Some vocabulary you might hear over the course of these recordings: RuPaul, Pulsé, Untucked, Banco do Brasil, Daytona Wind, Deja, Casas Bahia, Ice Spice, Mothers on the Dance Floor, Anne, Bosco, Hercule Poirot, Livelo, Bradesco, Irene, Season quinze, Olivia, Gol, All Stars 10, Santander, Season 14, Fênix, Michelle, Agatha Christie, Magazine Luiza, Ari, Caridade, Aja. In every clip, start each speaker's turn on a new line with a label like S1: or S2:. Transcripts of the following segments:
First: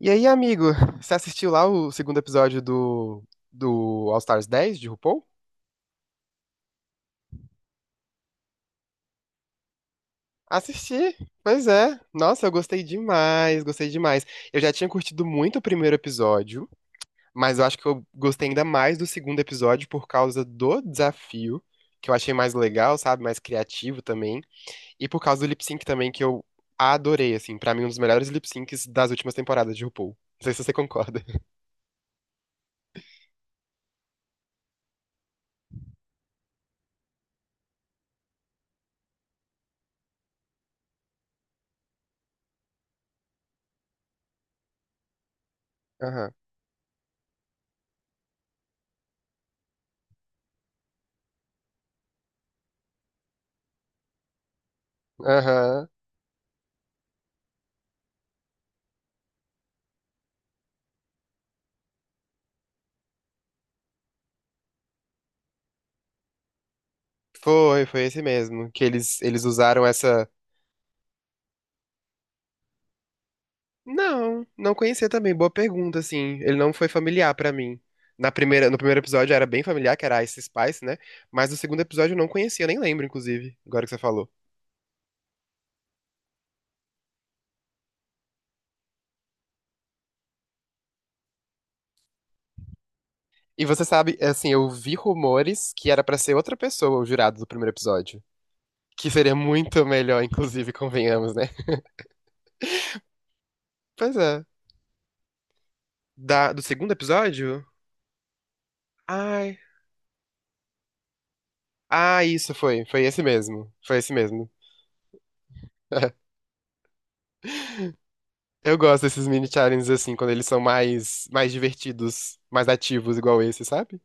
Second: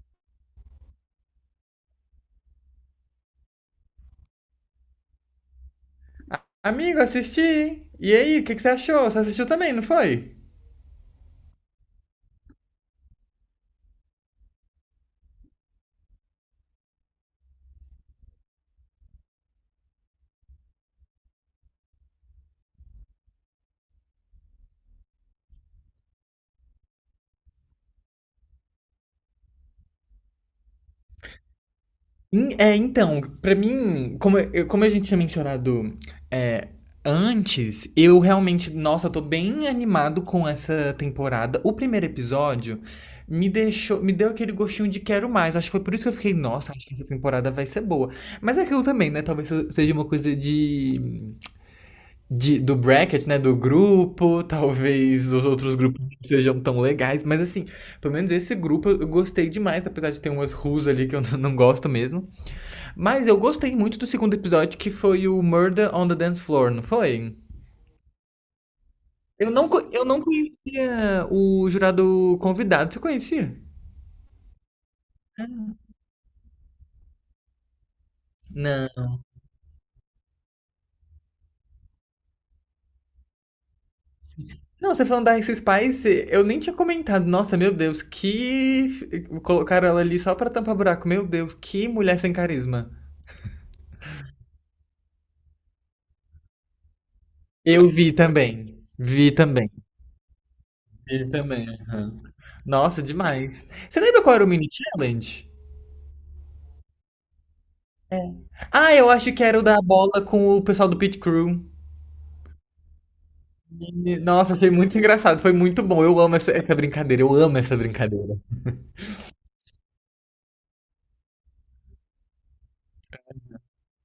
S1: E aí, amigo, você assistiu lá o segundo episódio do All Stars 10 de RuPaul?
S2: Amigo, assisti. E aí, o que que você achou? Você assistiu também, não foi?
S1: Assisti, pois é. Nossa, eu gostei demais, gostei demais. Eu já tinha curtido muito o primeiro episódio, mas eu acho que eu gostei ainda mais do segundo episódio por causa do desafio, que eu achei mais legal, sabe? Mais criativo também. E por causa do lip sync também, que eu adorei, assim. Pra mim, um dos melhores lip syncs das últimas temporadas de RuPaul. Não sei se você concorda.
S2: Então, pra mim, como, como a gente tinha mencionado é, antes, eu realmente, nossa, eu tô bem animado com essa temporada. O primeiro episódio me deixou, me deu aquele gostinho de quero mais. Acho que foi por isso que eu fiquei, nossa, acho que essa temporada vai ser boa. Mas é aquilo também, né? Talvez seja uma coisa do bracket, né, do grupo, talvez os
S1: Aham,
S2: outros
S1: aham.
S2: grupos não sejam tão legais, mas assim, pelo menos esse grupo eu gostei demais, apesar de ter umas ruas ali que eu não gosto mesmo. Mas eu gostei muito do segundo episódio, que foi o Murder on the Dance Floor, não foi?
S1: Foi, foi esse mesmo, que eles usaram
S2: Eu não
S1: essa.
S2: conhecia o jurado convidado, você conhecia?
S1: Não, não conhecia também. Boa pergunta, assim. Ele não foi familiar pra mim. Na primeira, no
S2: Não.
S1: primeiro episódio era bem familiar, que era Ice Spice, né? Mas no segundo episódio eu não conhecia, eu nem lembro, inclusive, agora que você falou.
S2: Não, você falando da Ice Spice, eu nem tinha comentado. Nossa, meu Deus, que. Colocaram ela ali só pra tampar buraco. Meu Deus, que mulher sem carisma.
S1: E você sabe, é assim, eu vi rumores que era pra ser outra pessoa o jurado do primeiro
S2: Eu vi
S1: episódio.
S2: também.
S1: Que
S2: Vi
S1: seria
S2: também.
S1: muito melhor, inclusive,
S2: Vi
S1: convenhamos, né?
S2: também. Aham. Nossa, demais. Você
S1: Pois
S2: lembra qual era
S1: é.
S2: o mini challenge?
S1: Do segundo episódio?
S2: Ah, eu acho que era
S1: Ai.
S2: o da bola com o pessoal do Pit Crew.
S1: Ah, isso foi. Foi esse mesmo. Foi esse
S2: E,
S1: mesmo.
S2: nossa, achei muito engraçado. Foi muito bom. Eu amo essa, essa brincadeira. Eu amo essa brincadeira.
S1: Eu gosto desses mini challenges assim, quando eles são mais divertidos, mais ativos, igual esse, sabe?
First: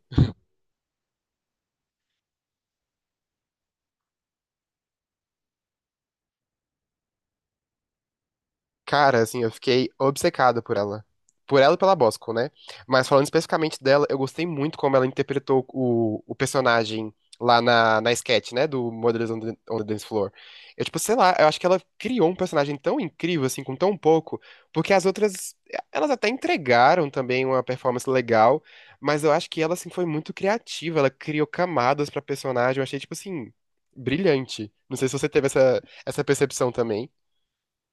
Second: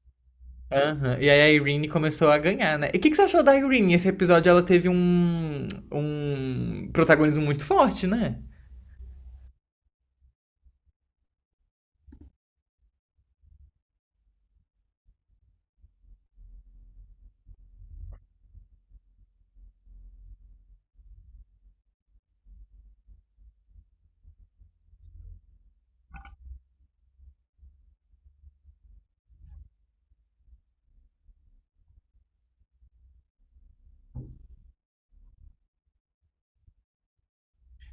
S2: Aham. E aí a Irene começou a ganhar, né? E o que, que você achou da Irene? Esse episódio ela teve um protagonismo muito forte, né?
S1: Cara, assim, eu fiquei obcecado por ela. Por ela e pela Bosco, né? Mas falando especificamente dela, eu gostei muito como ela interpretou o personagem lá na sketch, né? Do Mothers on the Dance Floor. Eu, tipo, sei lá, eu acho que ela criou um personagem tão incrível, assim, com tão pouco, porque as outras, elas até entregaram também uma performance legal, mas eu acho que ela, assim, foi muito criativa. Ela criou camadas pra personagem. Eu achei, tipo, assim, brilhante. Não sei se você teve essa percepção também.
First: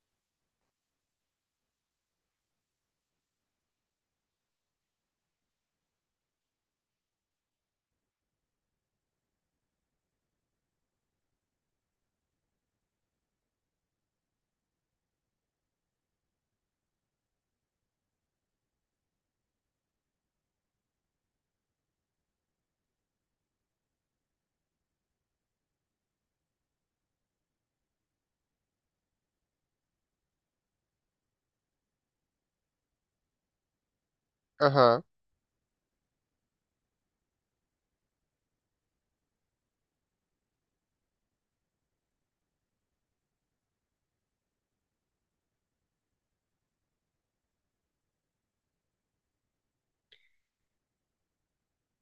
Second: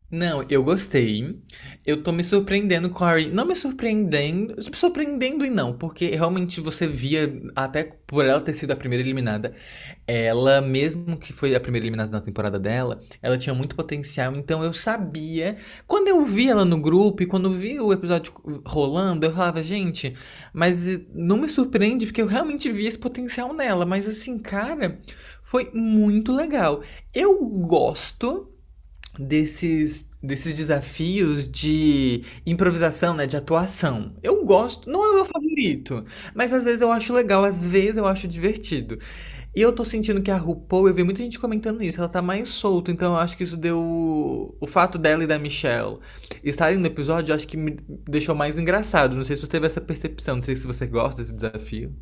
S2: Não, eu gostei. Eu tô me surpreendendo com a Ari. Não me surpreendendo. Me surpreendendo e não, porque realmente você via, até por ela ter sido a primeira eliminada, ela, mesmo que foi a primeira eliminada na temporada dela, ela tinha muito potencial. Então eu sabia. Quando eu vi ela no grupo e quando vi o episódio rolando, eu falava, gente, mas não me surpreende, porque eu realmente vi esse potencial nela. Mas assim, cara, foi muito legal. Eu gosto desses desafios de improvisação, né, de atuação. Eu gosto,
S1: Aham.
S2: não é o meu favorito, mas às vezes eu acho legal, às vezes eu acho divertido. E eu tô sentindo que a RuPaul, eu vi muita gente comentando isso, ela tá mais solta, então eu acho que isso deu o fato dela e da Michelle estarem no episódio, eu acho que me deixou mais engraçado. Não sei se você teve essa percepção, não sei se você gosta desse desafio.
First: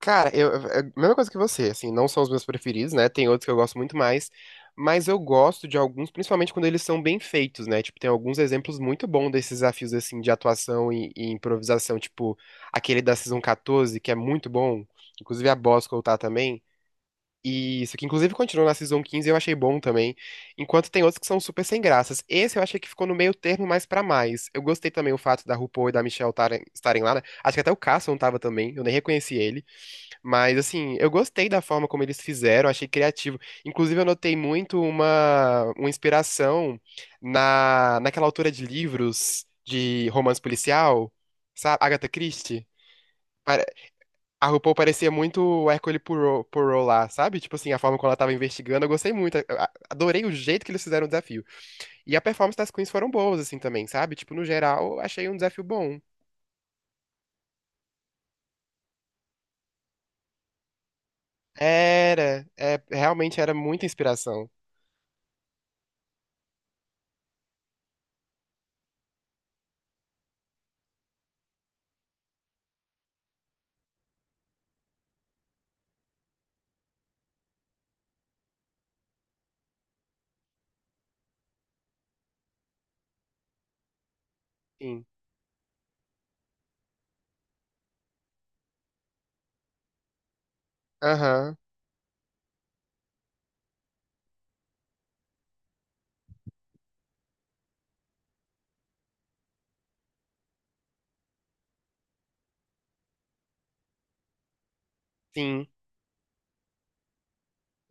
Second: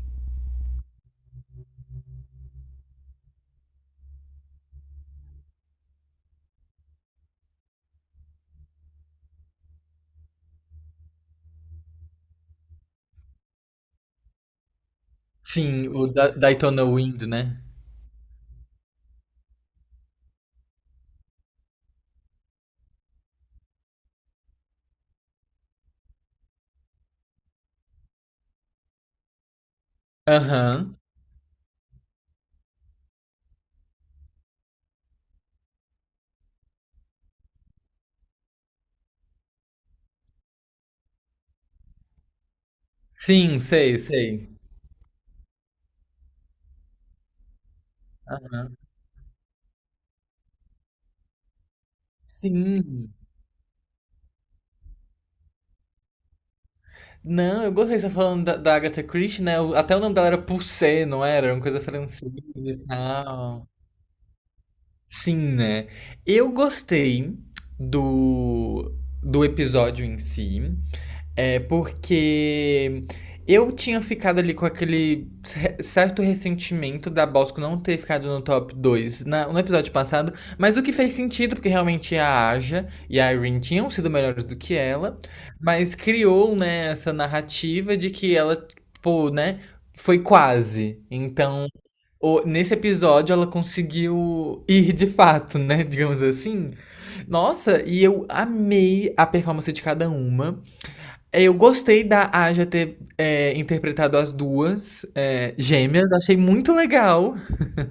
S1: Cara, eu é a mesma coisa que você, assim, não são os meus preferidos, né? Tem outros que eu gosto muito mais, mas eu gosto de alguns, principalmente quando eles são bem feitos, né? Tipo, tem alguns exemplos muito bons desses desafios, assim, de atuação e improvisação, tipo, aquele da Season 14, que é muito bom, inclusive a
S2: Sim,
S1: Bosco
S2: o
S1: tá
S2: da
S1: também,
S2: Daytona Wind, né?
S1: e isso que inclusive continuou na Season quinze eu achei bom também, enquanto tem outros que são super sem graças. Esse eu achei que ficou no meio termo mais pra mais. Eu gostei também o fato da RuPaul e da Michelle estarem lá, né? Acho que até o Carson tava também, eu nem reconheci ele. Mas, assim,
S2: Aham.
S1: eu gostei da forma como eles fizeram, achei criativo. Inclusive, eu notei muito uma inspiração na, naquela autora de livros de romance policial, sabe? Agatha Christie.
S2: Sim,
S1: Pare-
S2: sei,
S1: A
S2: sei.
S1: RuPaul parecia muito o Hercule Poirot, Poirot lá, sabe? Tipo assim, a forma como ela tava
S2: Aham.
S1: investigando, eu gostei muito. Adorei o jeito que eles fizeram o desafio. E a performance das queens foram
S2: Sim.
S1: boas, assim, também, sabe? Tipo, no geral, eu achei um desafio bom.
S2: Não, eu gostei, você tá falando da Agatha Christie, né? Até o nome dela era Pulsé, não era? Era uma coisa francesa
S1: Era,
S2: e
S1: é, realmente era
S2: tal.
S1: muita inspiração.
S2: Sim, né? Eu gostei do, do episódio em si. É porque eu tinha ficado ali com aquele certo ressentimento da Bosco não ter ficado no top 2 no episódio passado, mas o que fez sentido, porque realmente a Aja e a Irene tinham sido melhores do que
S1: Sim.
S2: ela, mas criou, né, essa narrativa de que ela, pô, né, foi quase.
S1: Aham.
S2: Então, nesse episódio ela conseguiu ir de fato, né, digamos assim. Nossa, e eu amei a performance de cada uma. Eu gostei da Aja ter interpretado as duas
S1: Sim.
S2: gêmeas, achei muito legal.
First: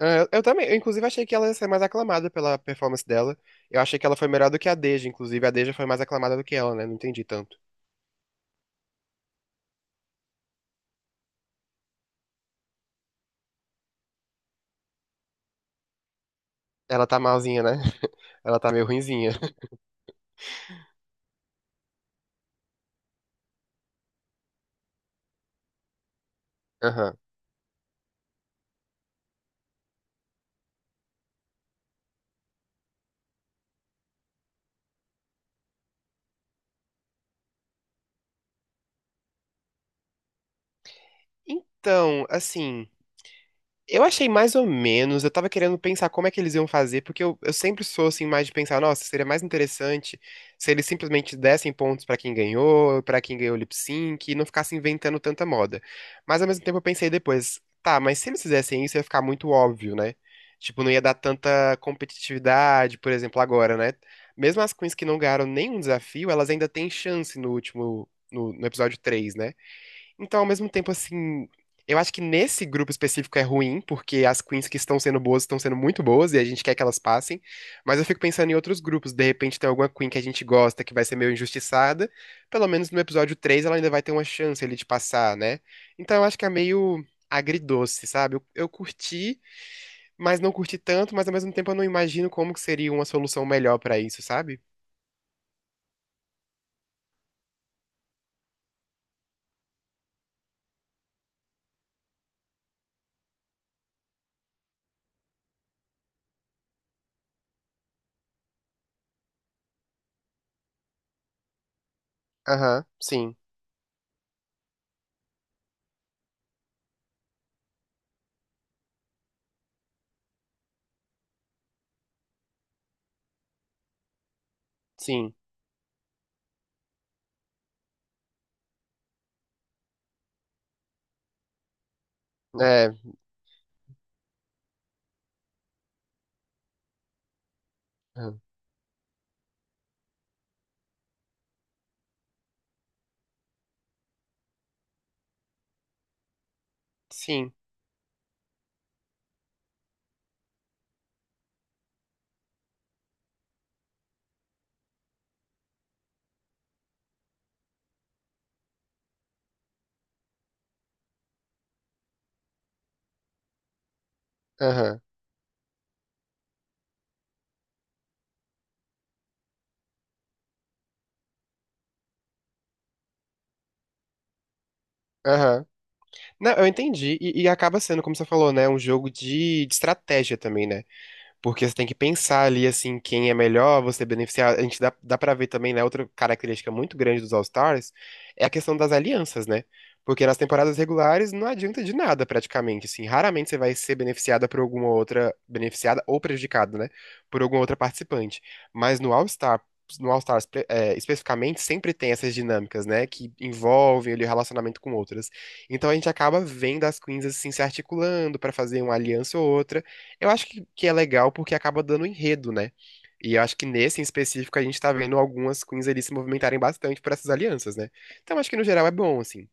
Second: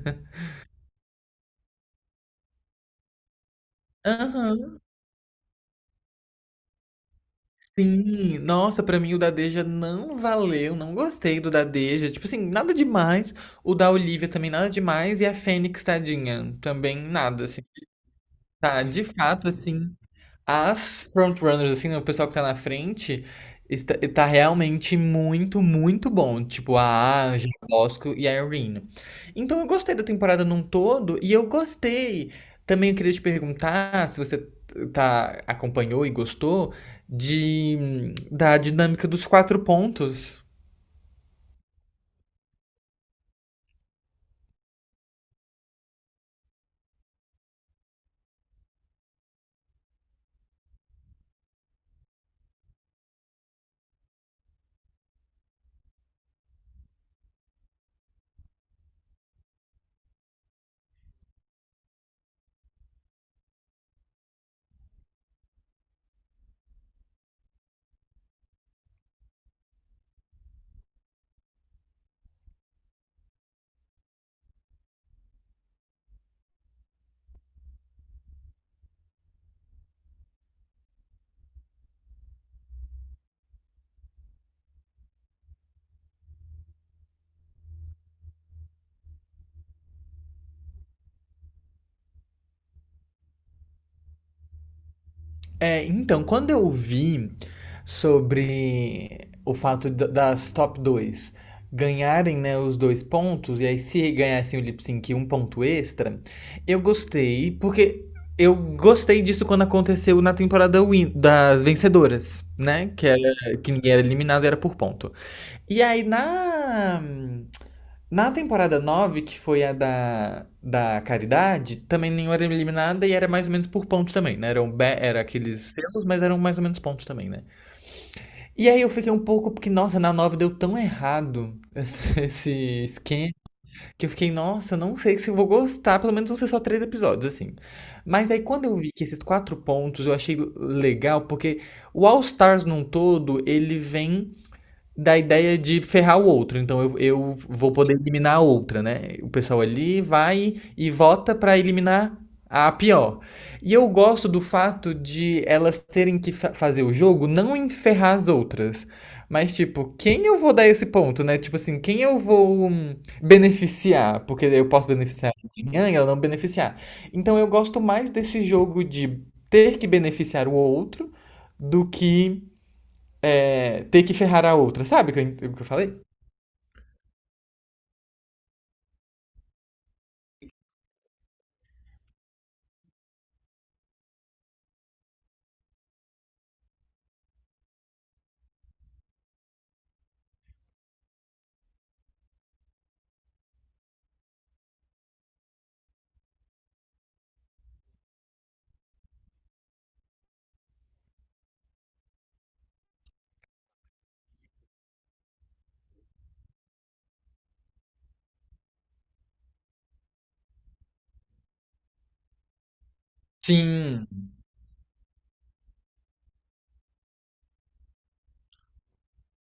S1: É, eu também, eu inclusive achei que ela ia ser mais aclamada pela performance dela. Eu achei que ela foi melhor do que a
S2: Aham,
S1: Deja, inclusive a Deja foi mais aclamada do que ela, né? Não entendi tanto.
S2: sim. Nossa, pra mim o da Deja não valeu, não gostei do da Deja. Tipo assim, nada demais. O da Olivia também nada demais. E a Fênix, tadinha, também
S1: Ela tá
S2: nada, assim.
S1: malzinha, né? Ela tá
S2: Tá,
S1: meio
S2: de
S1: ruinzinha.
S2: fato, assim. As frontrunners, assim, né, o pessoal que tá na frente, está, tá realmente muito, muito bom. Tipo,
S1: Aham.
S2: a Aja, a Bosco e a Irene. Então eu gostei da temporada num todo e eu gostei. Também eu queria te perguntar se você tá, acompanhou e gostou de, da dinâmica dos 4 pontos.
S1: Então, assim. Eu achei mais ou menos, eu tava querendo pensar como é que eles iam fazer, porque eu sempre sou assim mais de pensar, nossa, seria mais interessante se eles simplesmente dessem pontos pra quem ganhou o lip sync, e não ficassem inventando tanta moda. Mas ao mesmo tempo eu pensei depois, tá, mas se eles fizessem isso ia ficar muito óbvio, né? Tipo, não ia dar tanta competitividade, por exemplo, agora, né? Mesmo as queens que não ganharam nenhum desafio, elas ainda têm chance no último, no episódio 3, né? Então, ao mesmo tempo, assim, eu acho que nesse grupo específico é ruim, porque as queens que estão sendo boas estão sendo muito boas e a gente quer que elas passem. Mas eu fico pensando em outros grupos. De repente tem alguma queen que a gente gosta que vai ser meio injustiçada. Pelo menos no episódio 3 ela ainda vai ter uma chance ali de passar, né? Então eu acho que é meio agridoce, sabe? Eu curti, mas não curti tanto, mas ao mesmo tempo eu não imagino como que seria uma solução melhor pra isso, sabe?
S2: É, então, quando eu vi sobre o fato das top 2 ganharem, né, os 2 pontos, e aí se ganhassem o lip sync um ponto extra, eu gostei, porque eu gostei disso quando aconteceu na temporada das vencedoras,
S1: Aham,
S2: né? Que
S1: sim,
S2: era que ninguém era eliminado, era por ponto. E aí na temporada 9 que foi a da Caridade, também nenhuma era eliminada e era mais ou menos por pontos também, né? Era
S1: sim.
S2: aqueles selos, mas eram mais ou menos pontos também, né? E aí eu fiquei um pouco, porque, nossa, na 9 deu tão errado esse esse
S1: É,
S2: esquema, que eu fiquei, nossa, não sei se eu vou gostar, pelo menos vão ser só 3 episódios, assim. Mas aí
S1: aham,
S2: quando eu vi que esses 4 pontos eu achei legal, porque o All Stars num todo, ele vem da ideia de ferrar o outro. Então eu
S1: sim,
S2: vou poder eliminar a outra, né? O pessoal ali vai e vota pra eliminar a pior. E eu gosto do fato de elas terem que fazer o jogo não enferrar as outras. Mas, tipo, quem eu vou dar esse ponto, né? Tipo assim, quem eu vou beneficiar? Porque eu posso
S1: aham,
S2: beneficiar amanhã e ela não beneficiar. Então eu gosto mais desse jogo de ter que beneficiar o outro do que ter que ferrar a outra, sabe o que
S1: aham.
S2: eu falei?
S1: Não, eu entendi. E acaba sendo, como você falou, né? Um jogo de estratégia também, né? Porque você tem que pensar ali, assim, quem é melhor, você beneficiar. A gente dá pra ver também, né? Outra característica muito grande dos All-Stars é a questão das alianças, né? Porque nas temporadas regulares não adianta de nada, praticamente, assim. Raramente você vai ser beneficiada por alguma outra. Beneficiada ou prejudicada, né? Por alguma outra participante. Mas no All-Star, no All-Stars, é, especificamente, sempre tem essas dinâmicas, né? Que envolvem ali o relacionamento com outras. Então a gente acaba vendo as queens, assim, se articulando pra fazer uma aliança ou outra. Eu acho que é legal porque acaba dando enredo, né? E eu acho que nesse em
S2: Sim.
S1: específico a gente tá vendo algumas queens ali se movimentarem bastante por essas alianças, né? Então acho que no geral é bom, assim.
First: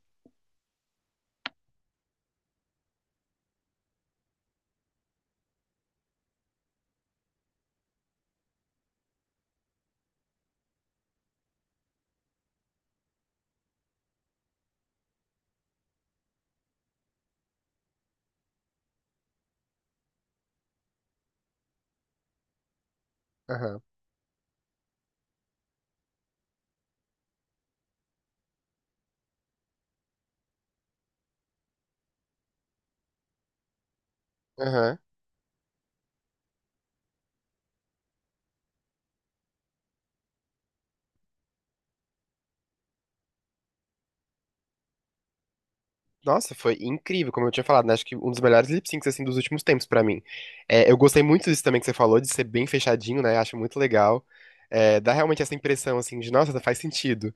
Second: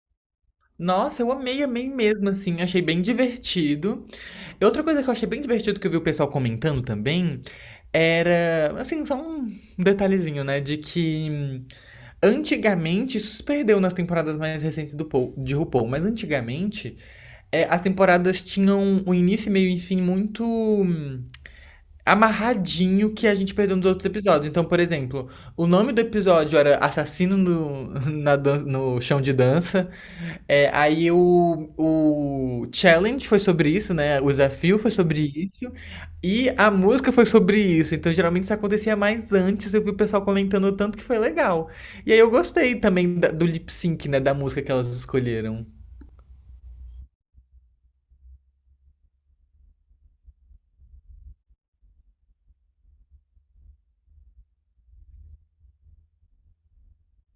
S2: Nossa, eu amei, amei mesmo, assim. Achei bem divertido. E outra coisa que eu achei bem divertido que eu vi o pessoal comentando também era, assim, só um detalhezinho, né? De que antigamente, isso se perdeu nas temporadas mais recentes do Paul, de RuPaul, mas antigamente as temporadas tinham um início, meio e fim muito amarradinho que a gente perdeu
S1: Aham.
S2: nos outros episódios. Então, por exemplo, o nome do episódio era Assassino no, no chão de dança. Aí o challenge foi sobre isso, né? O desafio foi
S1: Aham.
S2: sobre isso. E a música foi sobre isso. Então, geralmente isso acontecia mais antes. Eu vi o pessoal comentando o tanto que foi legal. E aí eu gostei também do lip sync, né? Da música que elas escolheram.
S1: Nossa, foi incrível, como eu tinha falado, né? Acho que um dos melhores lip syncs assim dos últimos tempos pra mim. É, eu gostei muito disso também que você falou, de ser bem fechadinho, né? Acho muito legal. É, dá realmente essa impressão assim de, nossa, faz sentido.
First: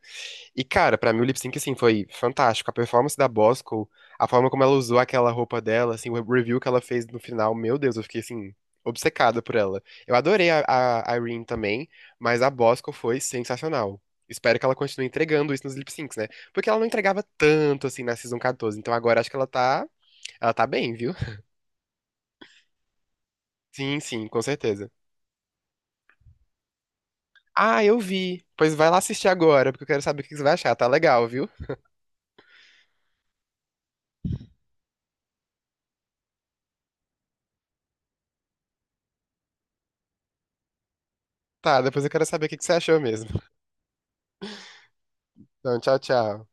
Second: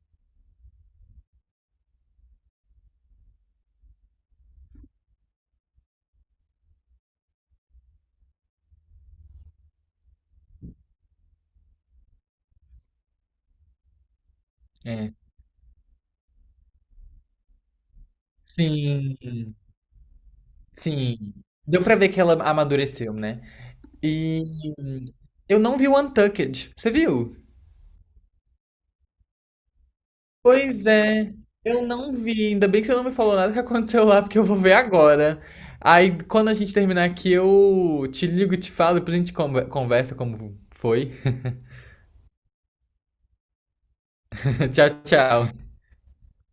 S1: E cara, pra mim o lip sync assim foi fantástico. A performance da Bosco, a forma como ela usou aquela roupa dela, assim, o review que ela fez no final, meu Deus, eu fiquei assim obcecada por ela. Eu adorei a Irene também, mas a Bosco foi sensacional. Espero que ela continue
S2: É.
S1: entregando isso nos lip syncs, né? Porque ela não entregava tanto assim na Season 14. Então
S2: Sim,
S1: agora acho que ela tá bem, viu?
S2: sim. Deu pra ver que ela amadureceu, né?
S1: Sim, sim, com
S2: E
S1: certeza.
S2: eu não vi o Untucked. Você viu?
S1: Ah, eu vi. Pois vai lá assistir agora, porque eu quero saber o que que você vai achar.
S2: Pois
S1: Tá legal,
S2: é,
S1: viu?
S2: eu não vi. Ainda bem que você não me falou nada que aconteceu lá, porque eu vou ver agora. Aí, quando a gente terminar aqui, eu te ligo, e te falo, depois a gente conversa como foi.
S1: Tá, depois eu quero saber o que que você achou mesmo.
S2: Tchau, tchau.
S1: Então, tchau, tchau.